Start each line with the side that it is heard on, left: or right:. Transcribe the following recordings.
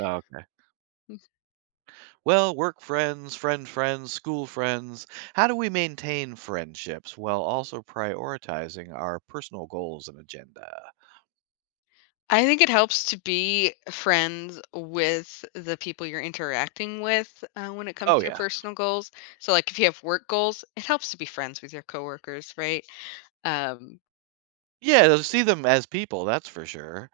right: Oh, okay.
left: Hmm.
right: Well, work friends, friend friends, school friends, how do we maintain friendships while also prioritizing our personal goals and agenda?
left: I think it helps to be friends with the people you're interacting with, uh, when it comes
right: Oh,
left: to your
right: yeah.
left: personal goals. So, like, if you have work goals, it helps to be friends with your coworkers, right? Um
right: Yeah, they'll see them as people, that's for sure.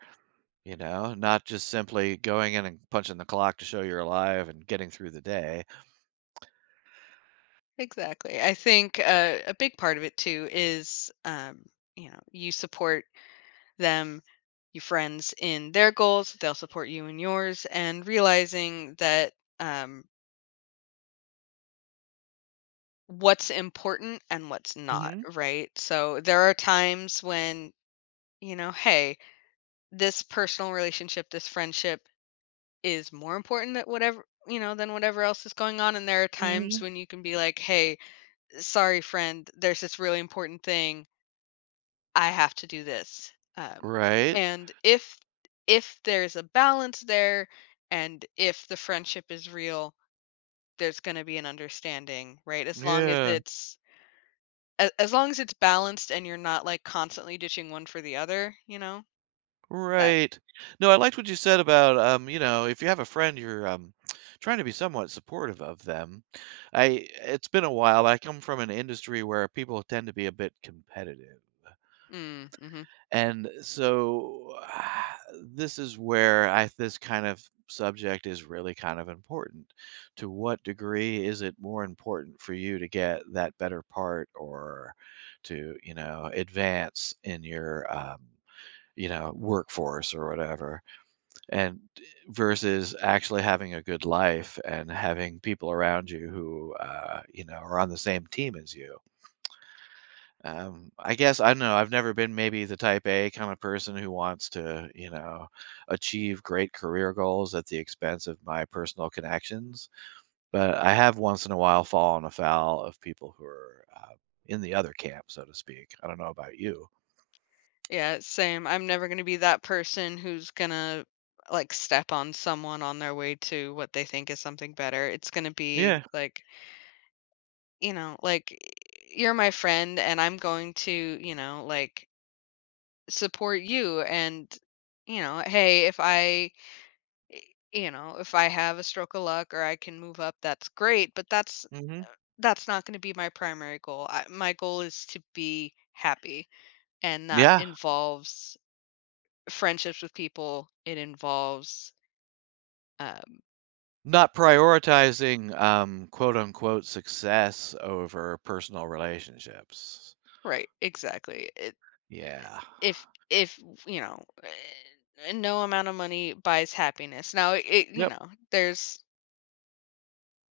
right: You know? Not just simply going in and punching the clock to show you're alive and getting through the day.
left: Exactly. I think a a big part of it too is, um, you know, you support them, your friends, in their goals, they'll support you in yours and realizing that, um what's important and what's not,
right: Mhm.
left: right? So there are times when, you know, "Hey, this personal relationship, this friendship, is more important tha whatever," you know, "than whatever else is going on." And there are times
right: Mhm.
left: when you can be like, "Hey, sorry, friend. There's this really important thing." I have to do this. Um,
right: Right.
left: and if if there's a balance there and if the friendship is real, there's gonna be an understanding, right? As long as
right: Yeah.
left: it's a as long as it's balanced and you're not, like, constantly ditching one for the other, you know, that
right: Right. No, I liked what you said about, um, you know, if you have a friend, you're, um, trying to be somewhat supportive of them. I eh, it's been a while. I come from an industry where people tend to be a bit competitive
left: Mm. Mhm.
right: and so, this is where I this kind of subject is really kind of important. To what degree is it more important for you to get that better part or to, you know, advance in your, um, you know, workforce or whatever? And, eh versus actually having a good life and having people around you who, uh, you know, are on the same team as you? Um, I guess, I don't know, I've never been maybe the type A kinda person who wants to, you know, achieve great career goals at the expense of my personal connections, but I have once in a while fallen afoul of people who are, uh, in the other camp, so to speak. I don't know about you.
left: Yeah, same. I'm never gonna be that person who's gonna, like, step on someone on their way to what they think is something better. It's gonna be,
right: Yeah.
left: like you know, like, eh, you're my friend, and I'm going to, you know, like support you, and, you know, hey, if I, eh you know, if I have a stroke of luck or I can move up, that's great, but that's uh,
right: Mhm.
left: that's not gonna be my primary goal. I my goal is to be happy, and that
right: Yeah.
left: involves friendships with people. It involves Um
right: Not prioritizing, um, quote unquote, “success” over personal relationships.
left: Right. Exactly. It,
right: Yeah.
left: eh, if if, you know, er, no amount of money buys happiness. Now i it you
right: Yep.
left: know, there's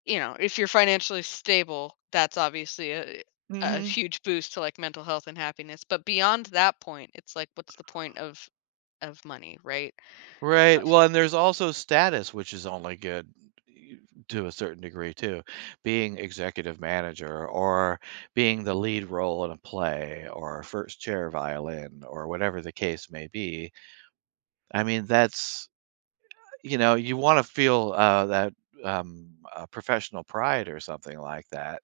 left: you know, if you're financially stable, that's obviously a a
right: Mhm.
left: huge boost to, like, mental health and happiness. But beyond that point, it's like, what's the point of of money? Right?
right: Right.
left: [unintelligible]
right: Well and there's also status, which is only good, eh, to a certain degree too, being executive manager or being the lead role in a play or first chair violin or whatever the case may be. I mean, that's, you know, you wanna feel, uh, that, um, uh, professional pride or something like that.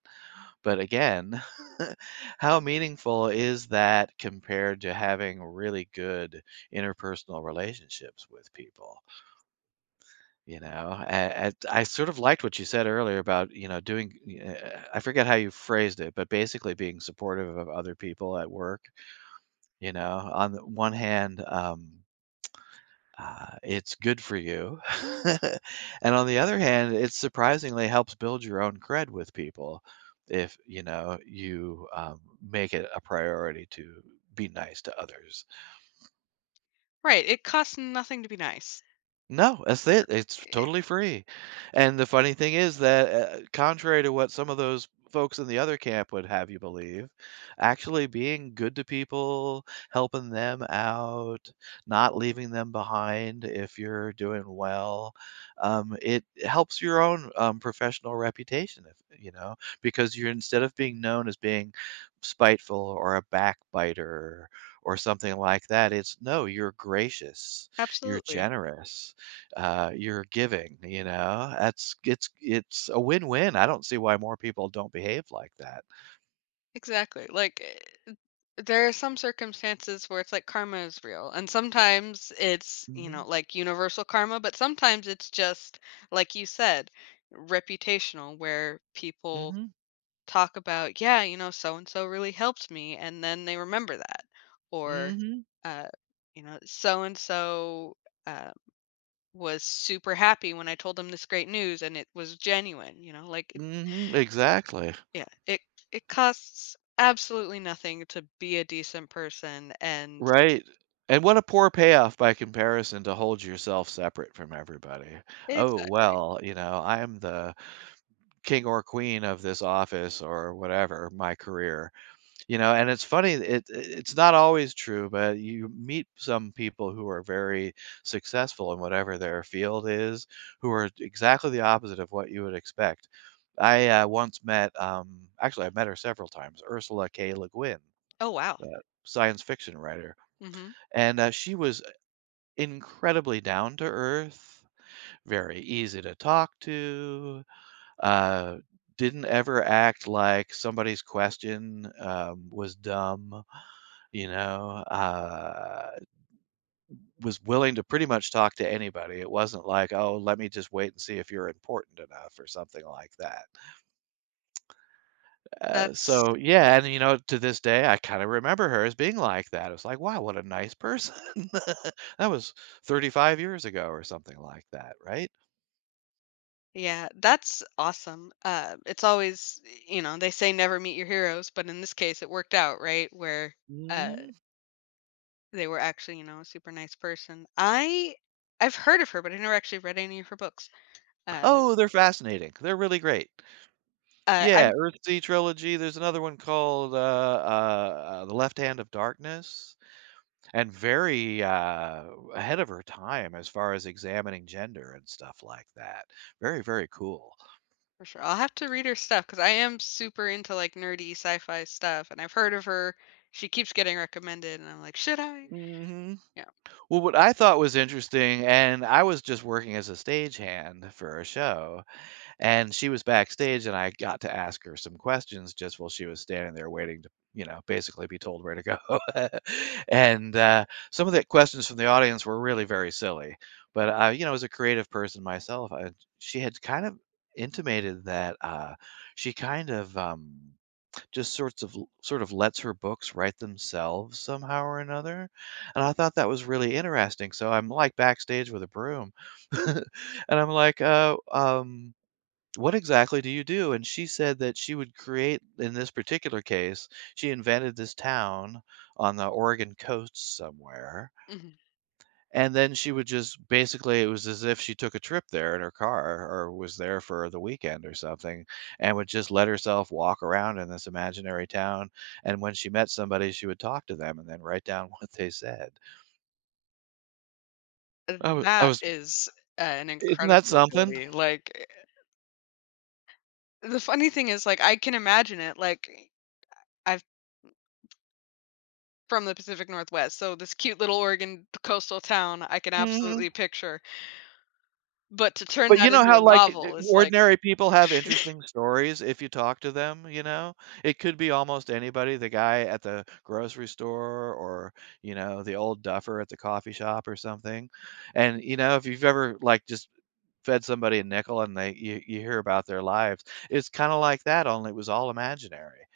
right: But, again, how meaningful is that compared to having really good interpersonal relationships with people? You know? A and I sort of liked what you said earlier about, you know, doing, e a a, I forget how you phrased it, but basically being supportive of other people at work. You know? On th one hand, um, uh, it's good for you. And on the other hand, it surprisingly helps build your own cred with people if, you know, you, um, make it a priority to be nice to others.
left: Right, it cost nothing to be nice.
right: No, that's it, it's
left: Or i
right: totally free, and the funny thing is that, u uh, contrary to what some of those folks in the other camp would have you believe actually being good to people, helping them out, not leaving them behind if you're doing well, um, it helps your own, um, professional reputation if you know, because you're instead of being known as being spiteful or a backbiter or something like that, it's, no, you're gracious, you're
left: Absolutely.
right: generous, uh, you're giving, you know? That's it's it's a win-win. I don't see why more people don't behave like that.
left: Exactly. Like, eh, th there are some circumstances where it's, like, karma is real and sometimes it's, you know,
right: Mhm.
left: like, universal karma, but sometimes it's just, like you said, reputational where people
right: Mhm.
left: talk about, "Yeah, you know, so-and-so really helped me," and then they remember that, or,
right: Mhm.
left: uh, you know, "So-and-so," um, "was super happy when I told them this great news, and it was genuine," you know? Like, i
right: Mhm, exactly.
left: Yeah, it it costs absolutely nothing to be a decent person and
right: Right, and what a poor payoff by comparison to hold yourself separate from everybody. "Oh,
left: Exactly.
right: well, you know, I am the king or queen of this office or, whatever, my career." You know, and it's funny, it i it's not always true, but you meet some people who are very successful in whatever their field is, who are exactly the opposite of what you would expect. I, uh, once met, um actually, I've met her several times, Ursula K. Le Guin,
left: Oh, wow.
right: the science fiction writer,
left: Mhm.
right: and, uh, she was, uh, incredibly down-to-earth, very easy to talk to, uh, didn't ever act like somebody's question, um, was dumb, you know, uh, was willing to pretty much talk to anybody. It wasn't like, "Oh, let me just wait and see if you're important enough," or something like that. Uh,
left: That's
right: so
left: yeah.
right: yeah and, you know, to this day, I kinda remember her as being like that. I was like, "Wow, what a nice person." That was 35 years ago or something like that, right?
left: Yeah, that's awesome, uh, it's always, y you know, they say "Never meet your heroes," but in this case, it worked out, right, where, uh
right: Mm.
left: they were actually, you know, a super nice person I I've heard of her, but I never actually read any of her books, uh
right: Oh, they're fascinating, they're really great.
left: uh,
right: Yeah,
left: I'm
right: Earthsea trilogy, there's another one called, uh uh uh, The Left Hand Of Darkness, and very, uh, ahead of her time as far as examining gender and stuff like that, very, very cool.
left: For sure, I'll have to read her stuff 'cause I am super into, like, nerdy sci-fi stuff, and I've heard of her, she keeps getting recommended, and I'm like, "Should I?"
right: Mhm,
left: Yeah.
right: well, what I thought was interesting and I was just working as a stagehand for a show, and she was backstage, and I got to ask her some questions just while she was standing there waiting to, you know, basically be told where to go. And, uh, some of the questions from the audience were really very silly, but, uh, you know, as a creative person myself, I she had kind of intimated that, uh, she kind of, um, just sorts of l sort of lets her books write themselves, somehow or another? And I thought that was really interesting, so I'm, like, backstage with a broom, and I'm like, uh, um, "What exactly do you do?" And she said that she would create in this particular case, she invented this town on the Oregon Coast somewhere.
left: Mhm.
right: And then she would just basically, it was as if she took a trip there in her car or was there for, uh, the weekend or something, and would just let herself walk around in this imaginary town, and when she met somebody, she would talk to them and then write down what they said. I wa I
left: That
right: was
left: is an
right: Isn't that
left: incredible
right: something?
left: ability, like, eh the funny thing is, like, I can imagine it, like, I I've from the Pacific Northwest. So this cute little Oregon coastal town, I can
right: Mhm.
left: absolutely picture but to turn
right: But you
left: that
right: know
left: into
right: how,
left: a
right: like, eh
left: novel, it's like
right: ordinary people have interesting stories if you talk to them, you know? It could be almost anybody, the guy at the grocery store or, you know, the old duffer at the coffee shop or something, and, you know, if you've ever, like, just fed somebody a nickel and they you you hear about their lives, it's kinda like that only it was all imaginary.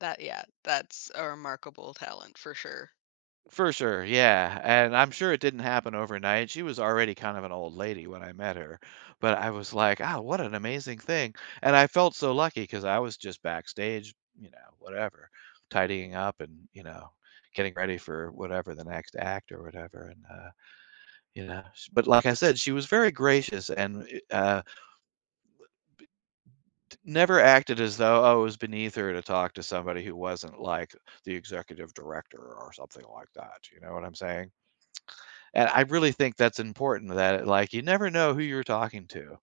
left: That yeah, that's a remarkable talent for sure.
right: For sure, yeah, and I'm sure it didn't happen overnight, she was already kind of an old lady when I met her, but I was like, "Ah, what an amazing thing," and I felt so lucky 'cause I was just backstage, you know, whatever, tidying up and, you know, getting ready for whatever, the next act or whatever, and, uh, you know? But like I said, she was very gracious and i uh, w b t never acted as though, oh, it was beneath her to talk to somebody who wasn't like the executive director or something like that, you know what I'm saying? And I really think that's important that, like, you never know who you're talking to.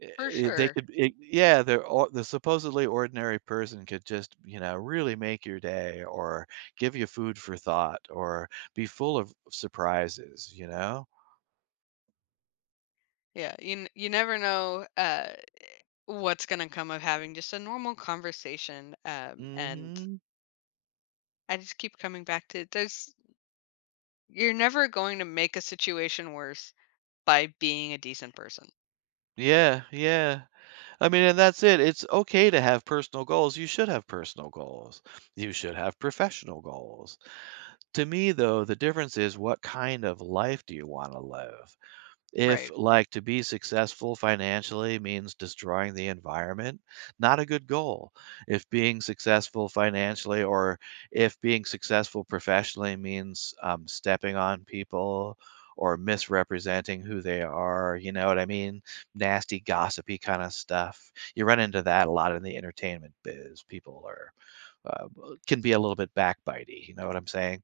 right: Eh
left: For
right: eh they
left: sure.
right: could eh yeah, they're or the supposedly ordinary person could just, you know, really make your day or give you food for thought or be full of surprises, you know?
left: Yeah, you n you never know, uh, what's gonna come of having just a normal conversation, um, and
right: Mhm.
left: I just keep coming back to there's you're never going to make a situation worse by being a decent person.
right: Yeah, yeah. I mean, and that's it, it's okay to have personal goals, you should have personal goals. You should have professional goals. To me, though, the difference is what kind of life do you wanna live. If,
left: Right.
right: like, to be successful financially means destroying the environment, not a good goal. If being successful financially or if being successful professionally means, um, stepping on people or misrepresenting who they are, you know what I mean? Nasty, gossipy kinda stuff. You run into that a lot in the entertainment biz, people are, um, uh can be a little bit backbitey, you know what I'm saying?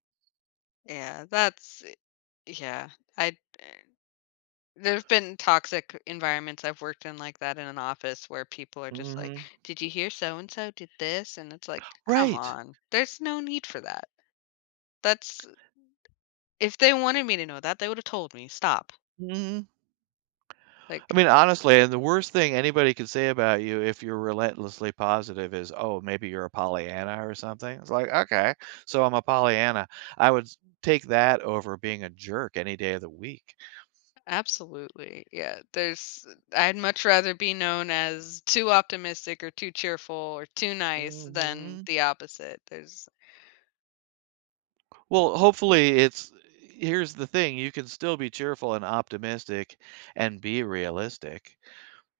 left: Yeah, that's i yeah. I've been there've been toxic environments I've worked in like that, in an office, where people are just like,
right: Mhm.
left: "Did you hear so-and-so did this?" And it's like, "Come
right: Right.
left: on, there's no need for that, that's If they wanted me to know that, they would have told me, stop."
right: Mm. I
left: Like
right: mean, honestly, the worst thing anybody could say about you if you're relentlessly positive is, "Oh, maybe, you're a Pollyanna or something." It's like, "Okay, so I'm a Pollyanna, I would take that over being a jerk any day of the week."
left: Absolutely, yeah, there's I'd much rather be known as too optimistic or too cheerful or too nice than
right: Mhm.
left: the opposite. There's
right: Well, hopefully, it's here's the thing, you can still be cheerful and optimistic and be realistic.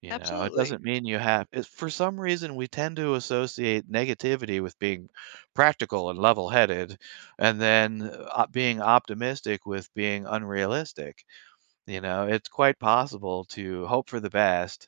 right: You know? It
left: Absolutely.
right: doesn't mean you have eh, for some reason, we tend to associate negativity with being practical and levelheaded and then op being optimistic with being unrealistic, you know? It's quite possible to hope for the best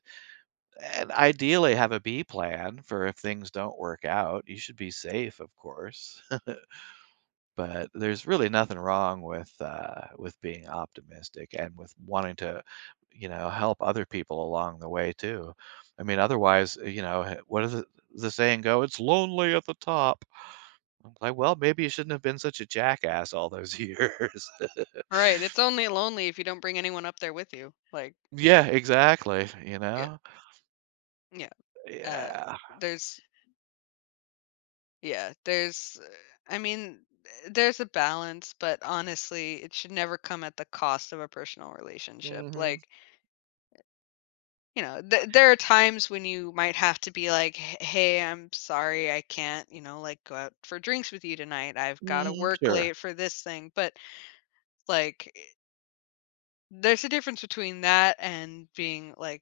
right: and ideally have a B plan for if things don't work out, you should be safe, of course. But there's really nothing wrong with, uh with being optimistic and with wanting to, you know, help other people along the way too. I mean, otherwise, you know, he what is it the saying go, "It's lonely at the top." An like, well, maybe you shouldn't have been such a jackass all those years.
left: Right, it's only lonely if you don't bring anyone up there with you, like
right: Yeah, exactly, you
left: Yeah.
right: know?
left: Yeah, uh,
right: Yeah.
left: there's Yeah, there's, eh, I mean, eh, there's a balance, but, honestly, it should never come at the cost of a personal relationship.
right: Mhm.
left: Like you know, there there are times when you might have to be like, "H Hey, I'm sorry, I can't, you know, like, go out for drinks with you tonight, I've gotta
right: Mhm.
left: work
right: Sure.
left: late for this thing." But, like, eh there's a difference between that and being, like,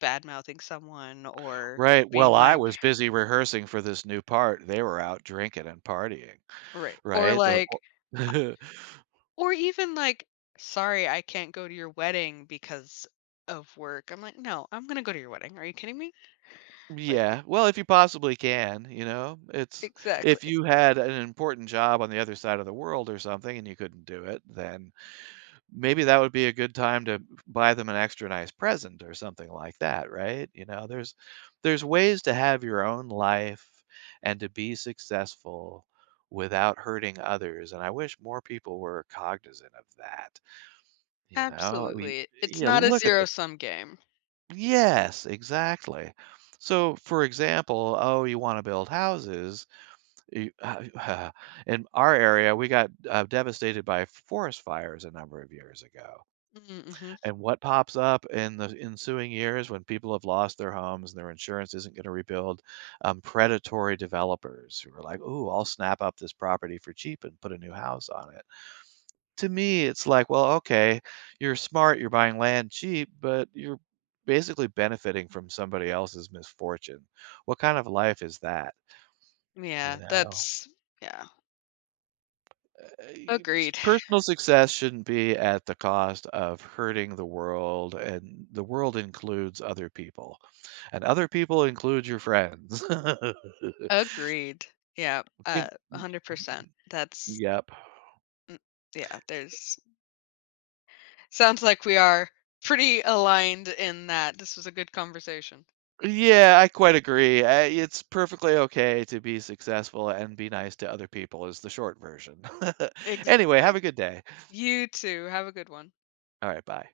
left: bad-mouthing someone or
right: Right. Well,
left: being
right: I
left: like
right: was busy rehearsing for this new part. They were out drinking and partying.
left: Right. Or,
right: Right? [unintelligible]
left: like, I or even, like, "Sorry, I can't go to your wedding because of work." I'm like, "No, I'm gonna go to your wedding, are you kidding me?" Like
right: Yeah. Well, if you possibly can. You know? It's if
left: Exactly.
right: you had an important job on the other side of the world or something and you couldn't do it, then maybe that would be a good time to b buy them an extra nice present or something like that, right? You know? There's there's ways to have your own life and to be successful without hurting others, and I wish more people were cognizant of that. You know? We,
left: Absolutely.
right: eh,
left: It's
right: yeah,
left: not a
right: look at the
left: zero-sum game.
right: Yes, exactly. So, for example, "Oh, you wanna build houses, you uh e uh In our area, we got, uh, devastated by f forest fires a number of years ago.
left: Mm, mhm.
right: And what pops up in the ensuing years when people have lost their homes and their insurance isn't gonna rebuild, um, predatory developers who were like, "Ooh, I'll snap up this property for cheap and put a new house on it." To me, it's like, "Well, okay. You're smart, you're buying land cheap, but you're basically benefiting from somebody else's misfortune." What kind of life is that? You
left: Yeah.
right: know?
left: That's yeah.
right: Uh e e
left: Agreed.
right: Personal success shouldn't be at the cost of hurting the world, and the world includes other people. And other people include your friends.
left: Agreed. Yep, uh, a
right: [unintelligible]
left: hundred percent. That's
right: Yep.
left: M yeah, there's Sounds like we are pretty aligned in that. This was a good conversation.
right: Yeah. I quite agree. I It's perfectly okay to be successful and be nice to other people is the short version. Anyway, have
left: Exactly.
right: a good day.
left: You too, have a good one.
right: Alright, bye.